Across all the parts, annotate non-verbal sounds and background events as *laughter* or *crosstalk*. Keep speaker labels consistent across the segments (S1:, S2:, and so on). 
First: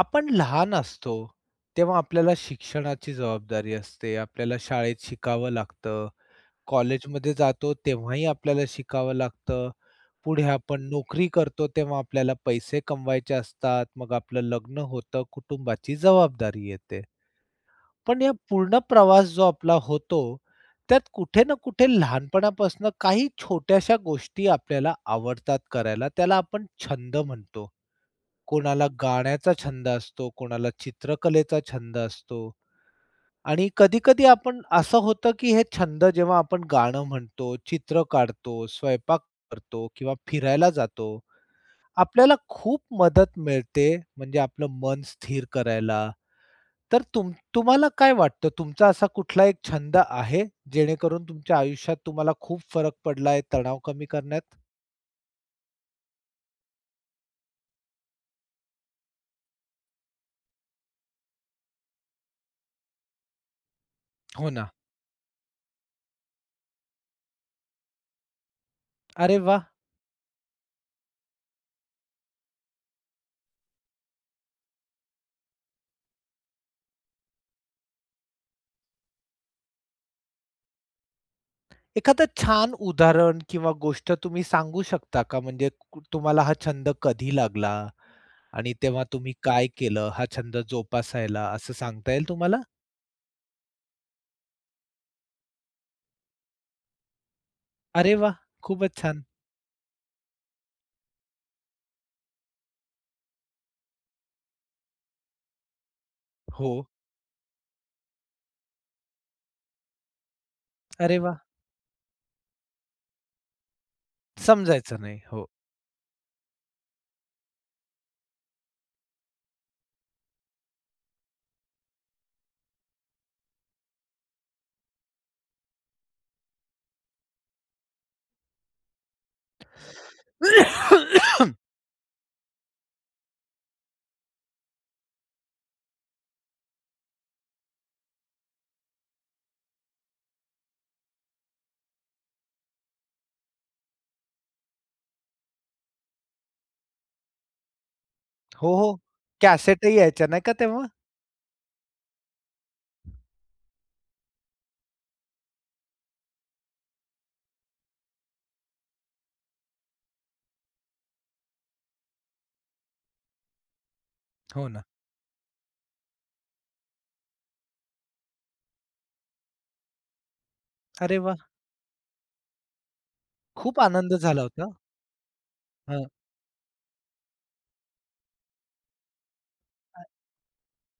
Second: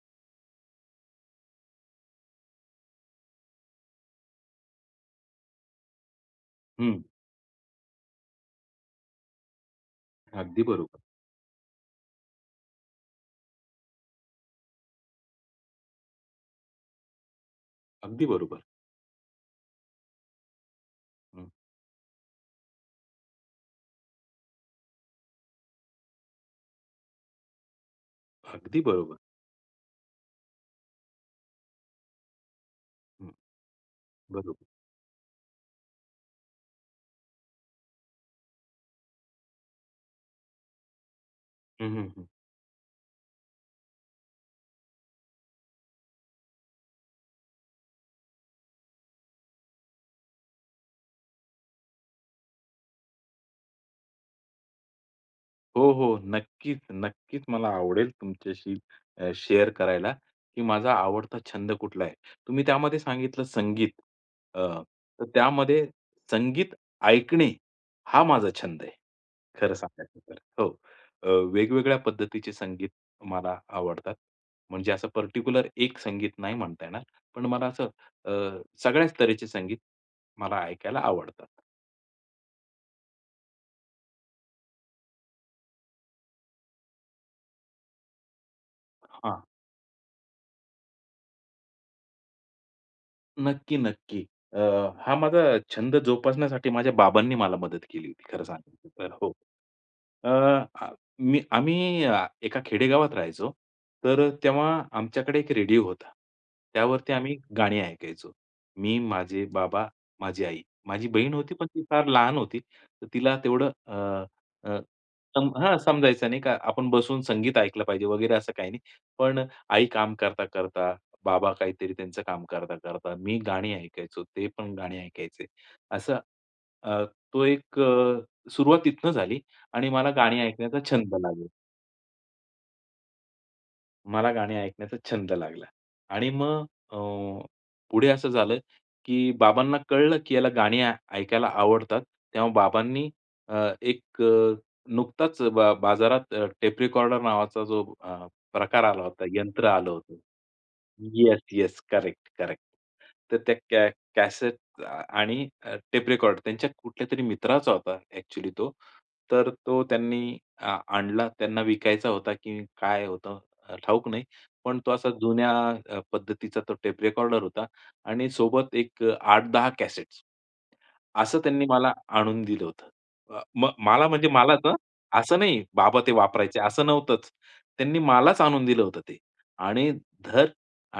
S1: आपण लहान असतो तेव्हा आपल्याला शिक्षणाची जबाबदारी असते. आपल्याला शाळेत शिकावं लागतं.
S2: हं.
S1: कॉलेजमध्ये जातो तेव्हाही आपल्याला शिकावं लागतं. पुढे
S2: अगदी
S1: आपण
S2: बरोबर.
S1: नोकरी करतो तेव्हा आपल्याला पैसे कमवायचे असतात. मग आपलं लग्न होतं. कुटुंबाची जबाबदारी येते. पण
S2: अगदी
S1: या
S2: बरोबर.
S1: पूर्ण प्रवास जो आपला होतो, त्यात कुठे
S2: हं.
S1: ना कुठे लहानपणापासून काही छोट्याश्या गोष्टी आपल्याला आवडतात करायला. त्याला आपण छंद म्हणतो.
S2: अगदी
S1: कोणाला
S2: बरोबर.
S1: गाण्याचा छंद असतो, कोणाला चित्रकलेचा छंद असतो.
S2: हं.
S1: आणि कधी-कधी आपण
S2: बरोबर.
S1: असं होतं, की हे छंद जेव्हा आपण गाणं म्हणतो, चित्र काढतो, स्वयंपाक करतो किंवा फिरायला जातो,
S2: हं, हं, हं.
S1: आपल्याला खूप मदत मिळते म्हणजे आपलं मन स्थिर करायला. तर तुम तुम्हाला काय वाटतं तुमचा असा कुठला एक छंद आहे जेणेकरून तुमच्या आयुष्यात तुम्हाला खूप फरक पडलाय तणाव कमी करण्यात?
S2: हो, हो. नक्कीच, नक्कीच मला आवडेल तुमच्याशी अ, शेअर करायला, की माझा आवडता छंद कुठला आहे. तुम्ही त्यामध्ये सांगितलं संगीत
S1: हो
S2: अ,
S1: ना.
S2: तर त्यामध्ये संगीत ऐकणे हा माझा छंद आहे.
S1: अरे वाह!
S2: खरं सांगायचं तर. हो अ, वेगवेगळ्या पद्धतीचे संगीत मला आवडतात. म्हणजे असं पर्टिक्युलर एक संगीत नाही म्हणता येणार. पण मला असं अ, सगळ्याच तऱ्हेचे संगीत मला ऐकायला आवडतात.
S1: एखादं छान उदाहरण किंवा गोष्ट तुम्ही सांगू शकता का म्हणजे कु तुम्हाला हा छंद कधी लागला आणि तेव्हा तुम्ही
S2: हां.
S1: काय केलं हा छंद जोपासायला असं सांगता येईल तुम्हाला?
S2: नक्की, नक्की. अ, हा माझा छंद जोपासण्यासाठी माझ्या बाबांनी मला मदत केली
S1: अरे
S2: होती,
S1: वाह!
S2: खरं सांगायचं
S1: खूपच
S2: तर
S1: छान.
S2: हो, अ, मी आम्ही अ, एका खेडेगावात राहायचो. तर तेव्हा आमच्याकडे एक रेडिओ होता.
S1: हो.
S2: त्यावरती आम्ही गाणी ऐकायचो. मी, माझे बाबा, माझी आई, माझी
S1: अरे
S2: बहीण
S1: वाह!
S2: होती पण ती फार लहान होती. तिला तेवढं अ, अ,
S1: समजायचं नाही, हो.
S2: सम हां, समजायचं नाही का आपण बसून संगीत ऐकलं पाहिजे वगैरे असं काही नाही. पण आई काम करता-करता, बाबा काहीतरी त्यांचं काम करता-करता मी गाणी ऐकायचो. ते पण गाणी ऐकायचे असं, अ, तो एक अ, सुरुवात तिथून झाली आणि मला गाणी ऐकण्याचा छंद लागला.
S1: *coughs*
S2: मला गाणी ऐकण्याचा छंद लागला आणि मग अ, पुढे असं झालं, की बाबांना कळलं, की याला गाणी ऐ ऐकायला आवडतात. तेव्हा बाबांनी अ, एक अ, नुकताच अ, बा बाजारात अ, टेप रिकॉर्डर नावाचा जो अ,
S1: हो,
S2: प्रकार
S1: हो.
S2: आला होता, यंत्र आलं
S1: कॅसेटही
S2: होतं.
S1: यायच्या नाही का तेव्हा?
S2: Yes, yes. Correct, correct. तर त्या कॅ कॅसेट आ, आणि अ, टेप रेकॉर्डर त्यांच्या कुठल्यातरी मित्राचा होता ॲक्चुअली तो. तर तो त्यांनी आ आणला. त्यांना विकायचा होता, की काय होतं अ, ठाऊक नाही.
S1: हो
S2: पण
S1: ना.
S2: तो असा जुन्या पद्धतीचा अ, तो टेप रेकॉर्डर होता आणि सोबत एक अ, 8-10 कॅसेट्स.
S1: अरे
S2: असं
S1: वाह!
S2: त्यांनी मला, आणून दिलं होतं. अ, म
S1: खूप
S2: मला
S1: आनंद
S2: म्हणजे
S1: झाला
S2: मलाच
S1: होता.
S2: हं. असं नाही बाबा
S1: हां.
S2: ते वापरायचे, असं नव्हतंच. त्यांनी मलाचं आणून दिलं होतं ते आणि
S1: अ.
S2: धर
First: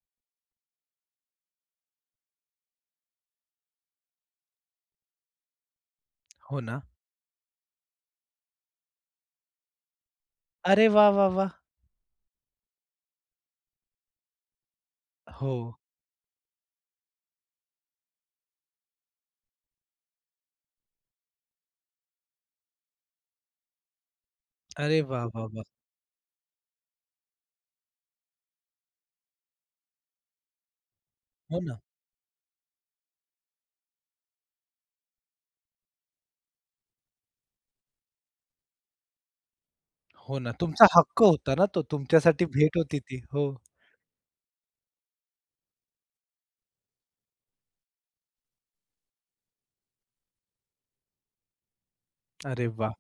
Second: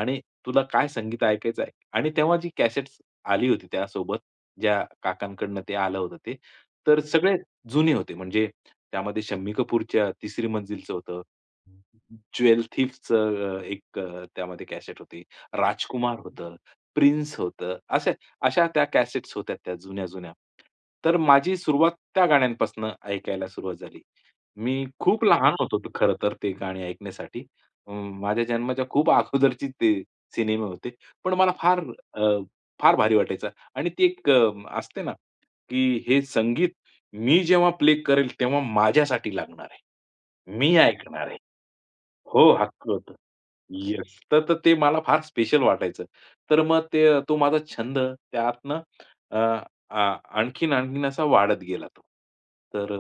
S2: आणि तुला काय संगीत ऐकायचं आहे ऐक आणि तेव्हा जी कॅसेट्स आली होती त्यासोबत, ज्या काकांकडून ते आलं होतं ते.
S1: हो ना?
S2: तर सगळे जुने होते म्हणजे त्यामध्ये शम्मी कपूरच्या तिसरी
S1: अरे
S2: मंजिलचं
S1: वाह,
S2: होतं.
S1: वाह, वाह!
S2: ज्वेलथीफचं अ, एक अ, त्यामध्ये कॅसेट होती.
S1: हो.
S2: राजकुमार होतं, प्रिन्स होतं असं अशा त्या कॅसेट्स होत्या त्या जुन्या-जुन्या. तर माझी सुरुवात त्या गाण्यांपासनं ऐकायला सुरुवात झाली. मी
S1: अरे
S2: खूप
S1: वाह, वाह,
S2: लहान
S1: वाह!
S2: होतो खरं तर ते गाणी ऐकण्यासाठी. म माझ्या जन्माच्या खूप अगोदरचे ते सिनेमे होते. पण मला
S1: हो
S2: फार
S1: ना.
S2: अ, फार भारी वाटायचं आणि ती एक अ, असते ना, की हे संगीत मी जेव्हा प्ले करेल तेव्हा माझ्यासाठी लागणार
S1: हो ना,
S2: आहे. मी
S1: तुमचा हक्क
S2: ऐकणार आहे
S1: होता ना, तो तुमच्यासाठी
S2: हो,
S1: भेट
S2: हक्क
S1: होती
S2: होतं,
S1: ती, हो.
S2: येस. तर तर ते मला फार स्पेशल वाटायचं. तर मग ते अ, तो माझा छंद त्यातनं अ, अ, आणखीन-आणखीन असा वाढत गेला तो.
S1: अरे
S2: तर
S1: वाह!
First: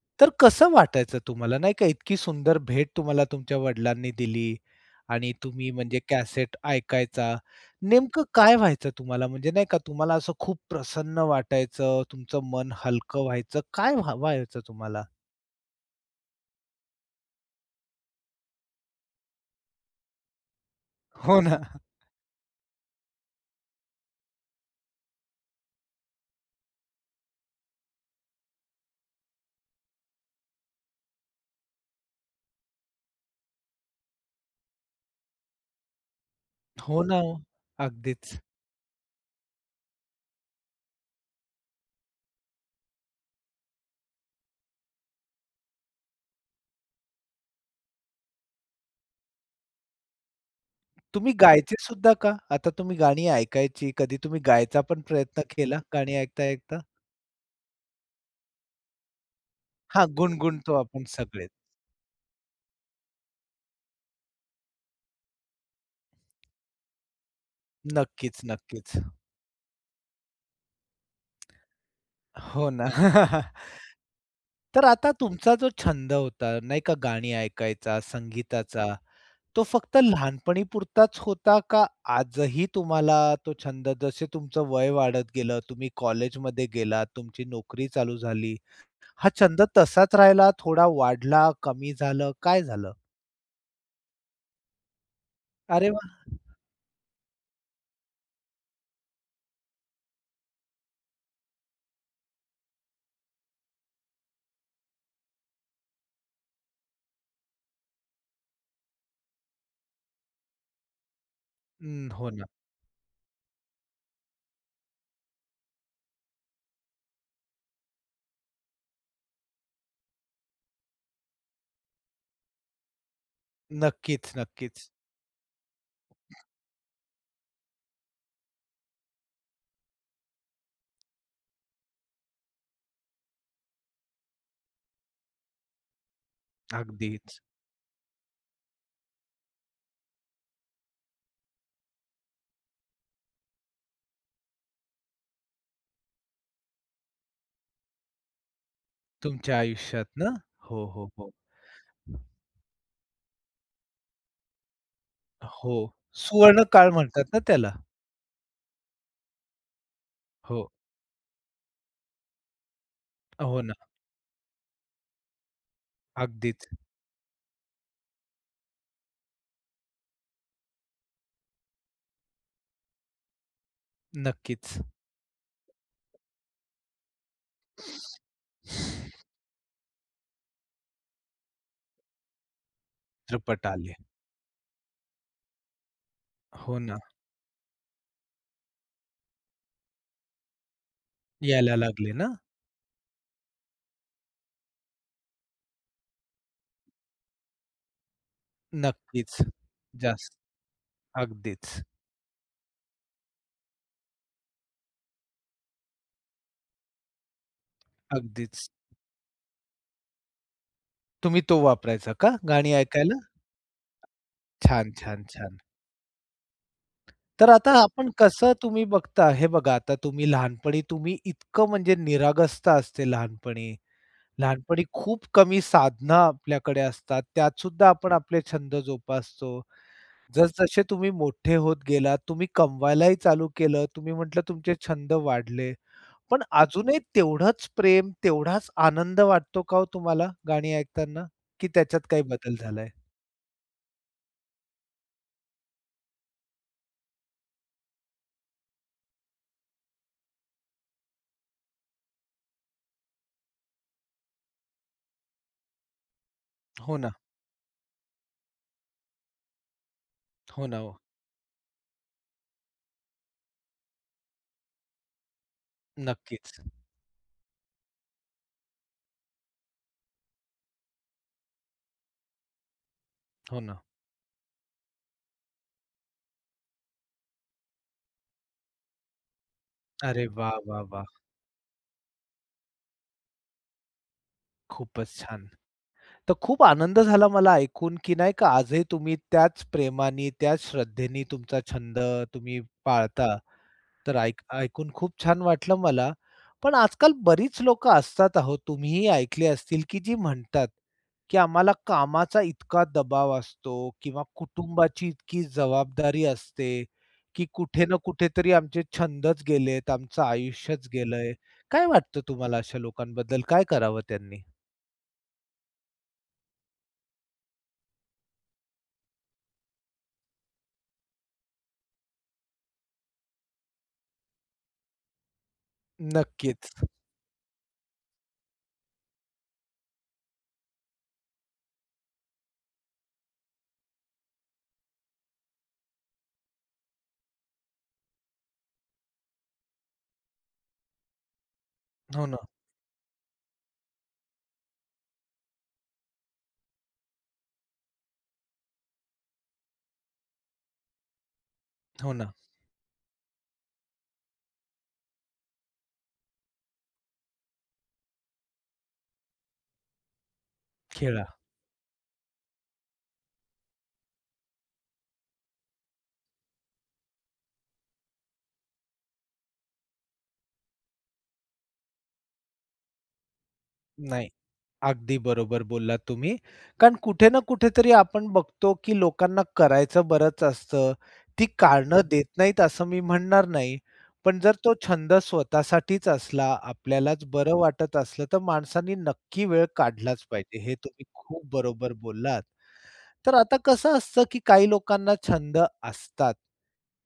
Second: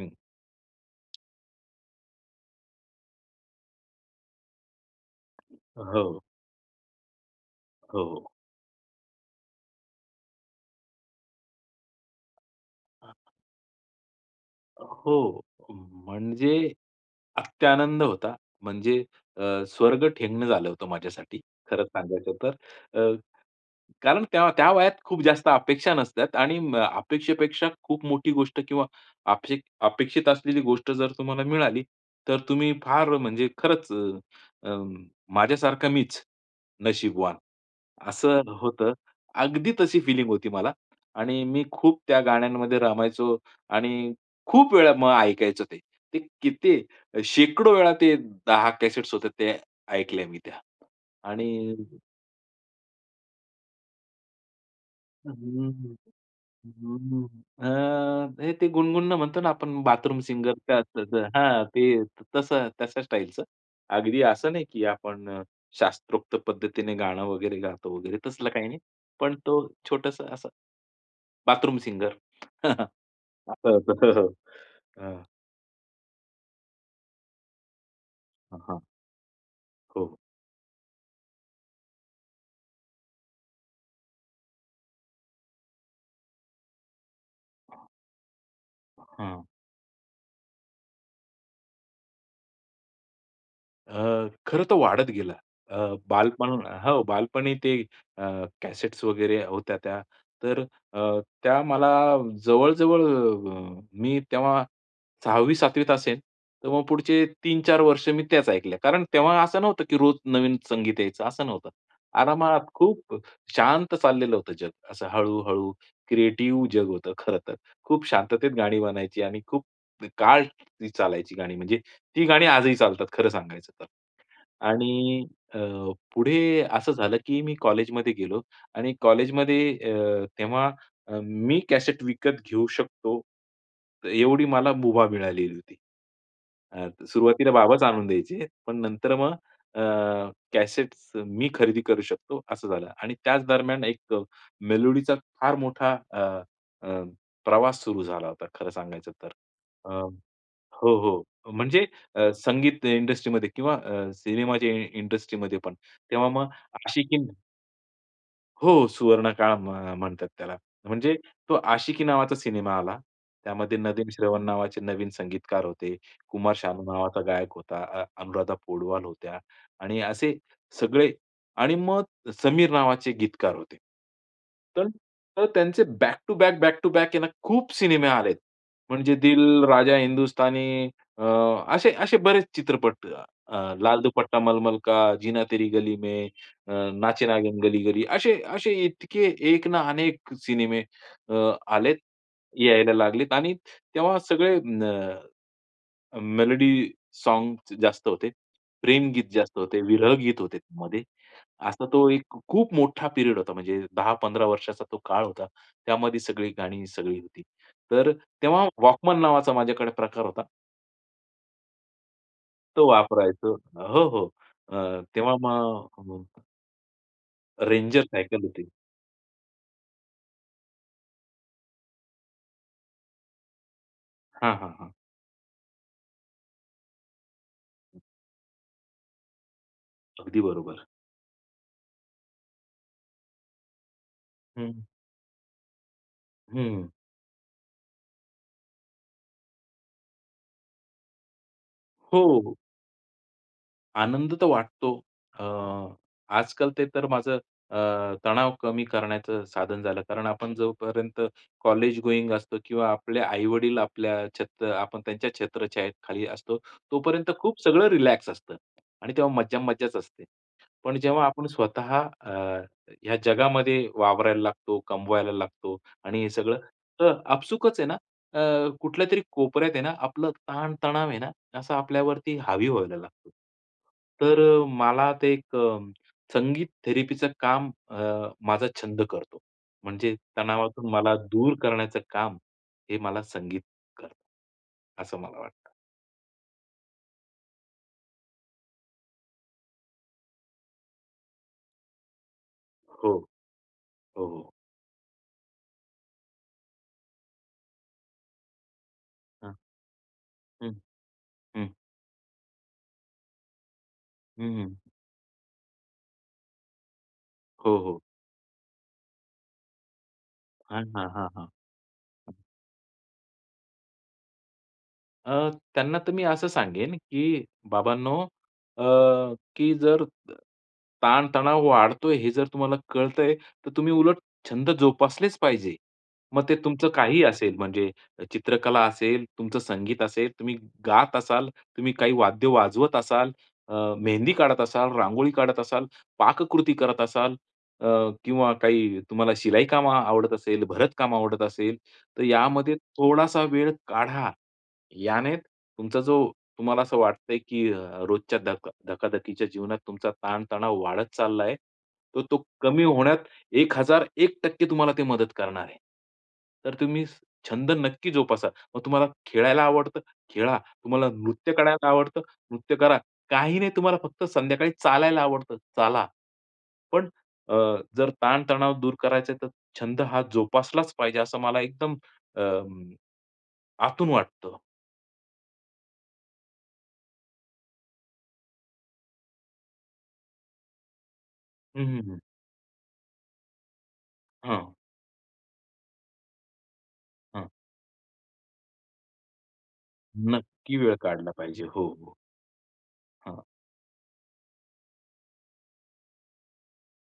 S2: हं.
S1: तर कसं वाटायचं तुम्हाला नाही का? इतकी सुंदर भेट तुम्हाला तुमच्या वडिलांनी दिली आणि तुम्ही म्हणजे
S2: हो.
S1: कॅसेट ऐकायचा.
S2: हो,
S1: नेमकं
S2: हो.
S1: काय व्हायचं तुम्हाला म्हणजे नाही का? तुम्हाला असं खूप प्रसन्न वाटायचं, तुमचं मन हलकं व्हायचं काय व्हा व्हायचं तुम्हाला?
S2: हो, म्हणजे अत्यानंद होता. म्हणजे अ, स्वर्ग ठेंगणं झालं होतं माझ्यासाठी,
S1: हो ना.
S2: खरंच सांगायचं तर. अ, कारण त्या त्या वयात खूप जास्त अपेक्षा नसतात आणि म अपेक्षेपेक्षा खूप मोठी गोष्ट किंवा अपे अपेक्षित असलेली गोष्ट जर तुम्हाला मिळाली तर तुम्ही फार म्हणजे खरंच अ, अ, माझ्यासारखं मीच,
S1: हो ना,
S2: नशीबवान.
S1: अगदीच.
S2: असं होतं. अगदी तशी होती मला आणि मी खूप त्या गाण्यांमध्ये रमायचो आणि खूप वेळा मग ऐकायचं ते. ते किती शेकडो वेळा ते 10 कॅसेट्स होते ते ऐकल्या मी त्या
S1: तुम्ही
S2: आणि
S1: गायचे सुद्धा का? आता तुम्ही गाणी ऐकायची कधी तुम्ही गायचा पण प्रयत्न केला?
S2: *humming* अ,
S1: गाणी ऐकता-ऐकता.
S2: हे ते गुणगुण म्हणतो ना, आपण मगं
S1: हां,
S2: बाथरूम सिंगर,
S1: गुणगणतो
S2: तर
S1: आपण
S2: तसं
S1: सगळे.
S2: हां, ते तसं तशा स्टाईलचं. अगदी असं नाही, की आपण अ, शास्त्रोक्त पद्धतीने गाणं वगैरे गातो वगैरे
S1: नक्कीच,
S2: तसलं काही नाही.
S1: नक्कीच.
S2: पण तो छोटंसं असं, बाथरूम सिंगर
S1: हो ना.
S2: *chuckles* असा होता. हो, हो,
S1: *chuckles* तर आता
S2: हं.
S1: तुमचा जो छंद होता नाही का? गाणी ऐकायचा,
S2: हां, हां.
S1: संगीताचा तो फक्त
S2: हो.
S1: लहानपणी पुरताचं होता का? आजही तुम्हाला तो छंद जसे तुमचं वय वाढत गेलं, तुम्ही कॉलेजमध्ये गेलात, तुमची नोकरी चालू झाली, हा
S2: हं.
S1: छंद तसाचं राहिला, थोडा वाढला कमी झालं, काय झालं?
S2: अ, खरंतर वाढत गेला. अ,
S1: अरे वाह!
S2: बालपण हो बालपणी ते अ, कॅसेट्स वगैरे होत्या त्या. तर अ, त्या मला जवळ-जवळ मी तेव्हा 6वी-7वीत असेन, तर मग पुढचे 3-4 वर्ष मी त्याच ऐकल्या. कारण तेव्हा असं नव्हतं की रोज नवीन संगीत यायचं, असं नव्हतं.
S1: हं. हो ना.
S2: आरामात खूप शांत चाललेलं होतं जग. असं हळू-हळू क्रिएटिव जग होतं खरंतर. खूप शांततेत गाणी बनायची आणि खूप काळ ती चालायची गाणी. म्हणजे ती गाणी आजही चालतात खरं सांगायचं तर.
S1: नक्कीच, नक्कीच.
S2: आणि अ, पुढे असं झालं की मी कॉलेजमध्ये गेलो आणि कॉलेजमध्ये अ, तेव्हा अ, मी कॅसेट विकत घेऊ शकतो, एवढी मला मुभा मिळालेली होती. अ,
S1: अगदीच.
S2: सुरुवातीला बाबाच आणून द्यायचे, पण नंतर मग अ, कॅसेट्स मी खरेदी करू शकतो असं झालं. आणि त्याच दरम्यान एक अ, मेलोडीचा फार मोठा अ, अ, प्रवास सुरू झाला होता, खरं सांगायचं तर.
S1: तुमच्या
S2: अ,
S1: आयुष्यातनं? हो,
S2: हो,
S1: हो,
S2: हो,
S1: हो.
S2: म्हणजे अ, संगीत इंडस्ट्रीमध्ये किंवा अ, सिनेमाचे इंडस्ट्रीमध्ये पण.
S1: हो.
S2: तेव्हा मग
S1: सुवर्णकाळ
S2: आशिकी
S1: म्हणतात ना त्याला?
S2: हो सुवर्णकाळ म्ह म्हणतात त्याला.
S1: हो.
S2: म्हणजे तो आशिकी नावाचा सिनेमा आला.
S1: हो ना.
S2: त्यामध्ये नदीम श्रवण नावाचे नवीन संगीतकार होते. कुमार
S1: अगदीच.
S2: शानू नावाचा गायक होता. अ अनुराधा पौडवाल होत्या आणि असे सगळे आणि मग समीर नावाचे गीतकार होते.
S1: नक्कीच.
S2: तर, तर त्यांचे back to back, back to back आहे ना खूप सिनेमे आलेत. म्हणजे दिल, राजा हिंदुस्तानी अ, असे असे बरेच चित्रपट अ,
S1: चित्रपट
S2: लाल
S1: आले.
S2: दुपट्टा मलमल का, जिना तेरी गली में, अ,
S1: हो ना.
S2: नाचे नागीन गली गली. असे, असे इतके एक ना, अनेक सिनेमे अ,
S1: यायला
S2: आलेत,
S1: लागले ना?
S2: यायला लागलेत आणि तेव्हा सगळे अ, अ, मेलोडी सोंग्झ जास्त होते. प्रेमगीत
S1: नक्कीच.
S2: जास्त होते. विरह
S1: जास्तं.
S2: गीत होते त्यामध्ये.
S1: अगदीच.
S2: असा तो एक खूप मोठा पिरियड होता. म्हणजे 10-15 वर्षाचा तो काळ होता. त्यामध्ये सगळी गाणी सगळी होती. तर
S1: अगदीच.
S2: तेव्हा वॉकमन नावाचा माझ्याकडे प्रकार होता.
S1: तुम्ही तो वापरायचा का, गाणी
S2: तो
S1: ऐकायला?
S2: वापरायचो. हो, हो.
S1: छान,
S2: अ
S1: छान,
S2: तेव्हा
S1: छान!
S2: मग हं.
S1: तर आता
S2: Ranger
S1: आपण
S2: सायकल
S1: कसं
S2: होती.
S1: तुम्ही बघता हे बघा आता तुम्ही लहानपणी तुम्ही इतकं म्हणजे निरागसता असते लहानपणी.
S2: हां, हां,
S1: लहानपणी
S2: हां.
S1: खूप कमी साधनं आपल्याकडे असतात. त्यात सुद्धा आपण आपले छंद जोपासतो.
S2: अगदी
S1: जसजसे
S2: बरोबर.
S1: तुम्ही मोठे होत गेलात, तुम्ही कमवायलाही चालू केलं. तुम्ही म्हटलं तुमचे
S2: हं.
S1: छंद वाढले. पण
S2: हं.
S1: अजूनही तेवढंच प्रेम, तेवढाच आनंद वाटतो का हो तुम्हाला गाणी ऐकताना की त्याच्यात
S2: हो,
S1: काही
S2: हो.
S1: बदल झालाय?
S2: आनंद तर वाटतो. अ, आजकाल ते तर माझं अ, तणाव कमी करण्याचं साधन झालं. कारण आपण जोपर्यंत कॉलेज गोइंग असतो किंवा आपले आई-वडील आपल्या छत अ, आपण त्यांच्या छत्रछायेत खाली असतो,
S1: हो ना.
S2: तोपर्यंत खूप सगळं रिलॅक्स असतं आणि तेव्हा मज्जा-मज्जाच असते.
S1: हो ना, हो.
S2: पण जेव्हा आपण स्वतः अ, या जगामध्ये वावरायला लागतो, कमवायला लागतो आणि हे सगळं
S1: नक्कीच.
S2: तर आपसूकच आहे ना, अ, कुठल्यातरी कोपऱ्यात आहे ना, आपला ताण तणाव आहे ना, असं आपल्यावरती हावी व्हायला लागतो.
S1: हो ना.
S2: तर अ, मला ते एक अं, संगीत थेरपीचं काम अ, माझा छंद करतो. म्हणजे
S1: अरे वाह, वाह,
S2: तणावातून
S1: वाह!
S2: मला दूर करण्याचं काम, हे मला संगीत करतं,
S1: खूपच
S2: असं मला
S1: छान!
S2: वाटतं.
S1: तर खूप आनंद झाला मला ऐकून, की नाही का, आजही तुम्ही त्याच प्रेमानी, त्याच श्रद्धेने तुमचा छंद तुम्ही
S2: हो,
S1: पाळता. तर
S2: हो,
S1: ऐक
S2: हो.
S1: ऐकून खूप छान वाटलं मला. पण आजकाल बरीच लोकं असतात आहो, तुम्हीही ऐकले
S2: हां.
S1: असतील, की जी म्हणतात,
S2: हं,
S1: की आम्हाला
S2: हं.
S1: कामाचा इतका दबाव असतो किंवा
S2: हं, हं.
S1: कुटुंबाची इतकी जबाबदारी असते, की
S2: हो,
S1: कुठे ना
S2: हो.
S1: कुठेतरी आमचे छंदच गेलेत, आमचं
S2: हां,
S1: आयुष्यच
S2: हां, हां,
S1: गेलंय,
S2: हां.
S1: काय वाटतं तुम्हाला अशा लोकांबद्दल? काय करावं त्यांनी?
S2: अ, त्यांना तर मी असं सांगेन, की बाबांनो, अ, की अ, जर ताणतणाव वाढतोय हे जर तुम्हाला कळतंय, तर तुम्ही उलट छंद जोपासलेच पाहिजे. मग ते
S1: नक्कीच.
S2: तुमचं काहीही असेल, म्हणजे चित्रकला असेल, तुमचं संगीत असेल, तुम्ही गात असाल, तुम्ही काही वाद्य वाजवत असाल, अ, मेहंदी काढत असाल, रांगोळी काढत असाल, पाककृती करत असाल, अ, किंवा काही तुम्हाला शिलाई काम आवडत असेल, भरत काम आवडत असेल, तर
S1: हो ना.
S2: यामध्ये थोडासा वेळ काढा. याने तुमचा जो तुम्हाला असं वाटतंय, की अ, रोजच्या धक धकाधकीच्या जीवनात तुमचा ताणतणाव वाढत चालला आहे.
S1: हो
S2: तर
S1: ना.
S2: तो कमी होण्यात 1001% तुम्हाला ते मदत करणार आहे. तर तुम्ही छंद नक्की जोपासा. मग तुम्हाला खेळायला आवडतं, खेळा. तुम्हाला
S1: खेळा.
S2: नृत्य करायला आवडतं, नृत्य करा. काही नाही तुम्हाला फक्त संध्याकाळी चालायला आवडतं, चाला. पण अ, जर ताणतणाव दूर करायचा आहे, तर छंद हा जोपासलाच पाहिजे, असं मला एकदम अं, आतून
S1: नाही.
S2: वाटतं.
S1: अगदी बरोबर बोललात तुम्ही, कारण कुठे ना कुठेतरी आपण बघतो, की लोकांना करायचं बरंच असतं. ती
S2: हं,
S1: कारणं
S2: हं, हं.
S1: देत नाहीत, असं मी म्हणणार नाही. पण जर तो
S2: हां.
S1: छंद स्वतःसाठीच असला, आपल्यालाच
S2: हां.
S1: बरं वाटत असलं, तर माणसाने नक्की वेळ काढलाच पाहिजे, हे
S2: नक्की वेळ
S1: तुम्ही
S2: काढला
S1: खूप
S2: पाहिजे. हो,
S1: बरोबर
S2: हो.
S1: बोललात. तर
S2: हां.
S1: आता कसं असतं, की काही लोकांना छंद असतात.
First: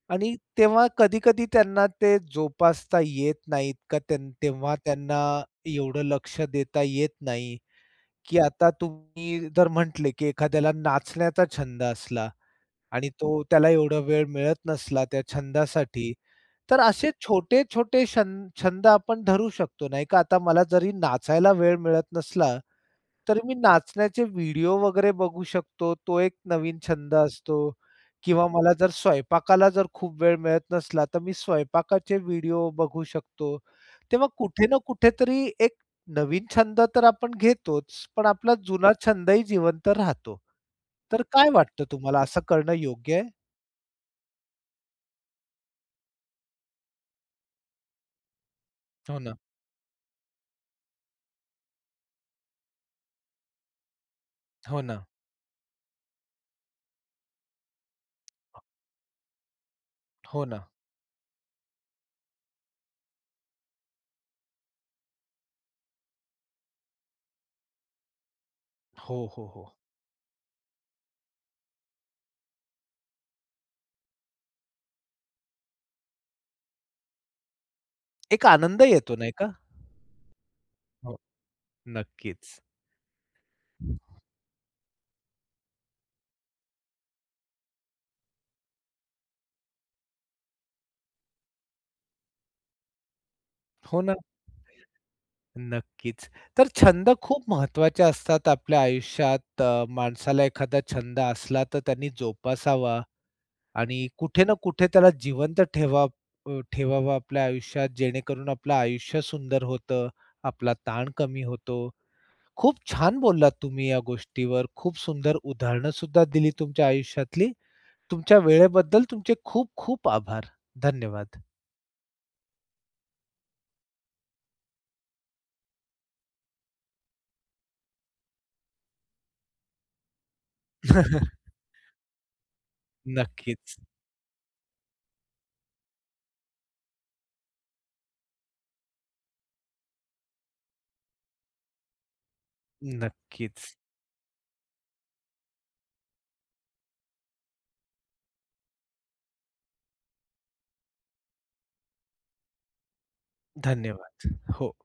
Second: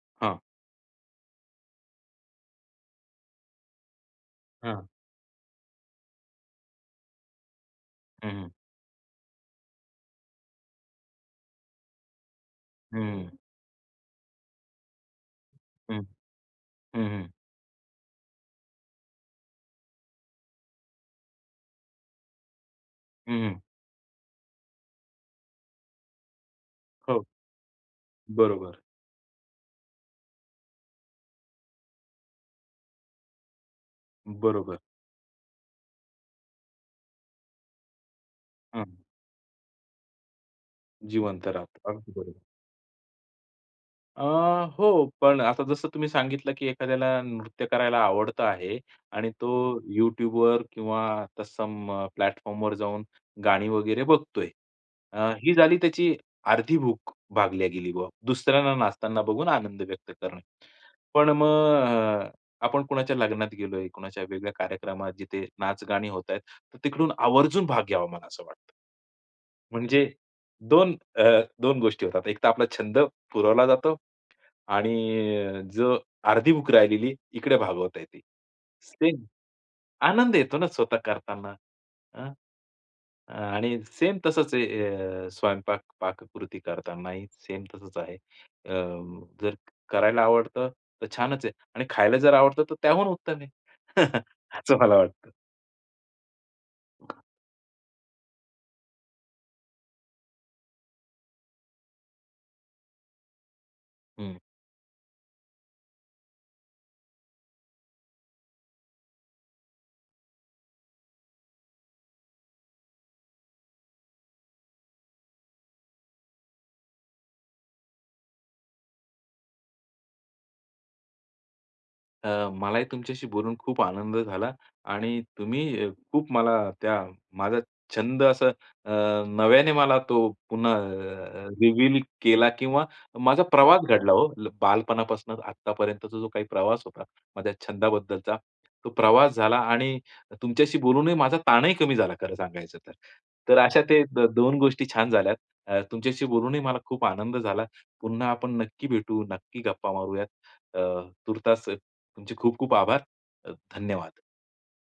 S1: आणि
S2: हां.
S1: तेव्हा कधी-कधी त्यांना ते जोपासता येत नाहीत, का तेन तेव्हा
S2: हां.
S1: त्यांना एवढं लक्ष देता येत नाही,
S2: हं,
S1: की
S2: हं.
S1: आता तुम्ही जर म्हटले, की एखाद्याला नाचण्याचा छंद असला आणि
S2: हं.
S1: तो त्याला एवढा वेळ मिळत नसला त्या
S2: हं,
S1: छंदासाठी, तर
S2: हं,
S1: असे
S2: हं.
S1: छोटे-छोटे छ छंद आपण धरू शकतो, नाही का? आता मला जरी नाचायला वेळ मिळत नसला, तर
S2: हं,
S1: मी
S2: हं.
S1: नाचण्याचे व्हिडिओ वगैरे बघू शकतो, तो एक नवीन छंद
S2: हो.
S1: असतो किंवा मला
S2: बरोबर.
S1: जर स्वयंपाकाला जर खूप वेळ मिळत नसला, तर मी स्वयंपाकाचे व्हिडिओ बघू शकतो. तेव्हा कुठे ना
S2: बरोबर.
S1: कुठेतरी एक नवीन छंद तर आपण घेतोच, पण आपला जुना
S2: हां.
S1: छंदही जिवंत राहतो. तर
S2: जिवंत
S1: काय वाटतं
S2: राहतं. अगदी
S1: तुम्हाला
S2: बरोबर.
S1: असं करणं योग्य आहे?
S2: अ, हो, पण आता जसं तुम्ही सांगितलं, की एखाद्याला नृत्य करायला आवडतं आहे
S1: हो
S2: आणि
S1: ना.
S2: तो YouTubeवर किंवा तर सम प्लॅटफॉर्मवर जाऊन गाणी वगैरे बघतोय.
S1: हो ना.
S2: अ, ही झाली त्याची अर्धी भूक भागल्या गेली बुवा. दुसऱ्यांना नाचताना बघून आनंद व्यक्त करणे.
S1: हो ना.
S2: पण मग अ, आपण कुणाच्या लग्नात गेलोय, कुणाच्या वेगळ्या कार्यक्रमात जिथे नाच-गाणी होत आहेत, तर तिकडून आवर्जून भाग घ्यावा, मला असं वाटतं.
S1: हो, हो, हो.
S2: म्हणजे 2 अ, 2 गोष्टी होतात. एकतर आपला छंद पुरवला जातो आणि अ, जो अर्धी भूक राहिलेली इकडे भागवता येते.
S1: एक आनंद येतो,
S2: सेम
S1: नाही का.
S2: आनंद येतो ना स्वतः
S1: हो.
S2: करताना. हं.
S1: नक्कीच.
S2: आणि सेम तसंच आहे अ, स्वयंपाक पाककृती करतानाही, सेम तसंच आहे. अ, जर करायला आवडतं, तर छानच आहे. आणि खायला जर आवडतं, तर त्याहून उत्तम आहे.
S1: हो ना.
S2: *chuckles* असं मला वाटतं.
S1: नक्कीच. तर छंद खूप महत्त्वाचे असतात आपल्या आयुष्यात. अ, माणसाला एखादा छंद असला, तर त्यांनी जोपासावा आणि
S2: हं.
S1: कुठे ना कुठे त्याला जिवंत ठेवावं अ, ठेवावा आपल्या आयुष्यात, जेणेकरून आपलं आयुष्य सुंदर होतं, आपला ताण कमी होतो. खूप छान बोललात तुम्ही या गोष्टीवर. खूप सुंदर उदाहरण सुद्धा दिली तुमच्या आयुष्यातली. तुमच्या वेळेबद्दल तुमचे खूप खूप आभार. धन्यवाद.
S2: अ, मलाही तुमच्याशी बोलून खूप आनंद झाला आणि तुम्ही खूप मला त्या माझा छंद असं अ, नव्याने मला तो पुन्हा अ,
S1: *chuckles*
S2: रिव्हील केला किंवा माझा
S1: नक्कीच.
S2: प्रवास घडला ओ. बालपणापासून आत्तापर्यंतचा जो काही प्रवास होता माझ्या छंदाबद्दलचा, तो प्रवास झाला आणि तुमच्याशी बोलूनही माझा ताणही कमी झाला, खरं सांगायचं तर. तर
S1: नक्कीच.
S2: अशा त्या 2 गोष्टी छान झाल्या. तुमच्याशी बोलूनही मला खूप आनंद झाला. पुन्हा आपण नक्की भेटू, नक्की गप्पा मारूयात. अ, तूर्तास तुमचे खूप खूप आभार. अ, धन्यवाद.
S1: धन्यवाद. हो.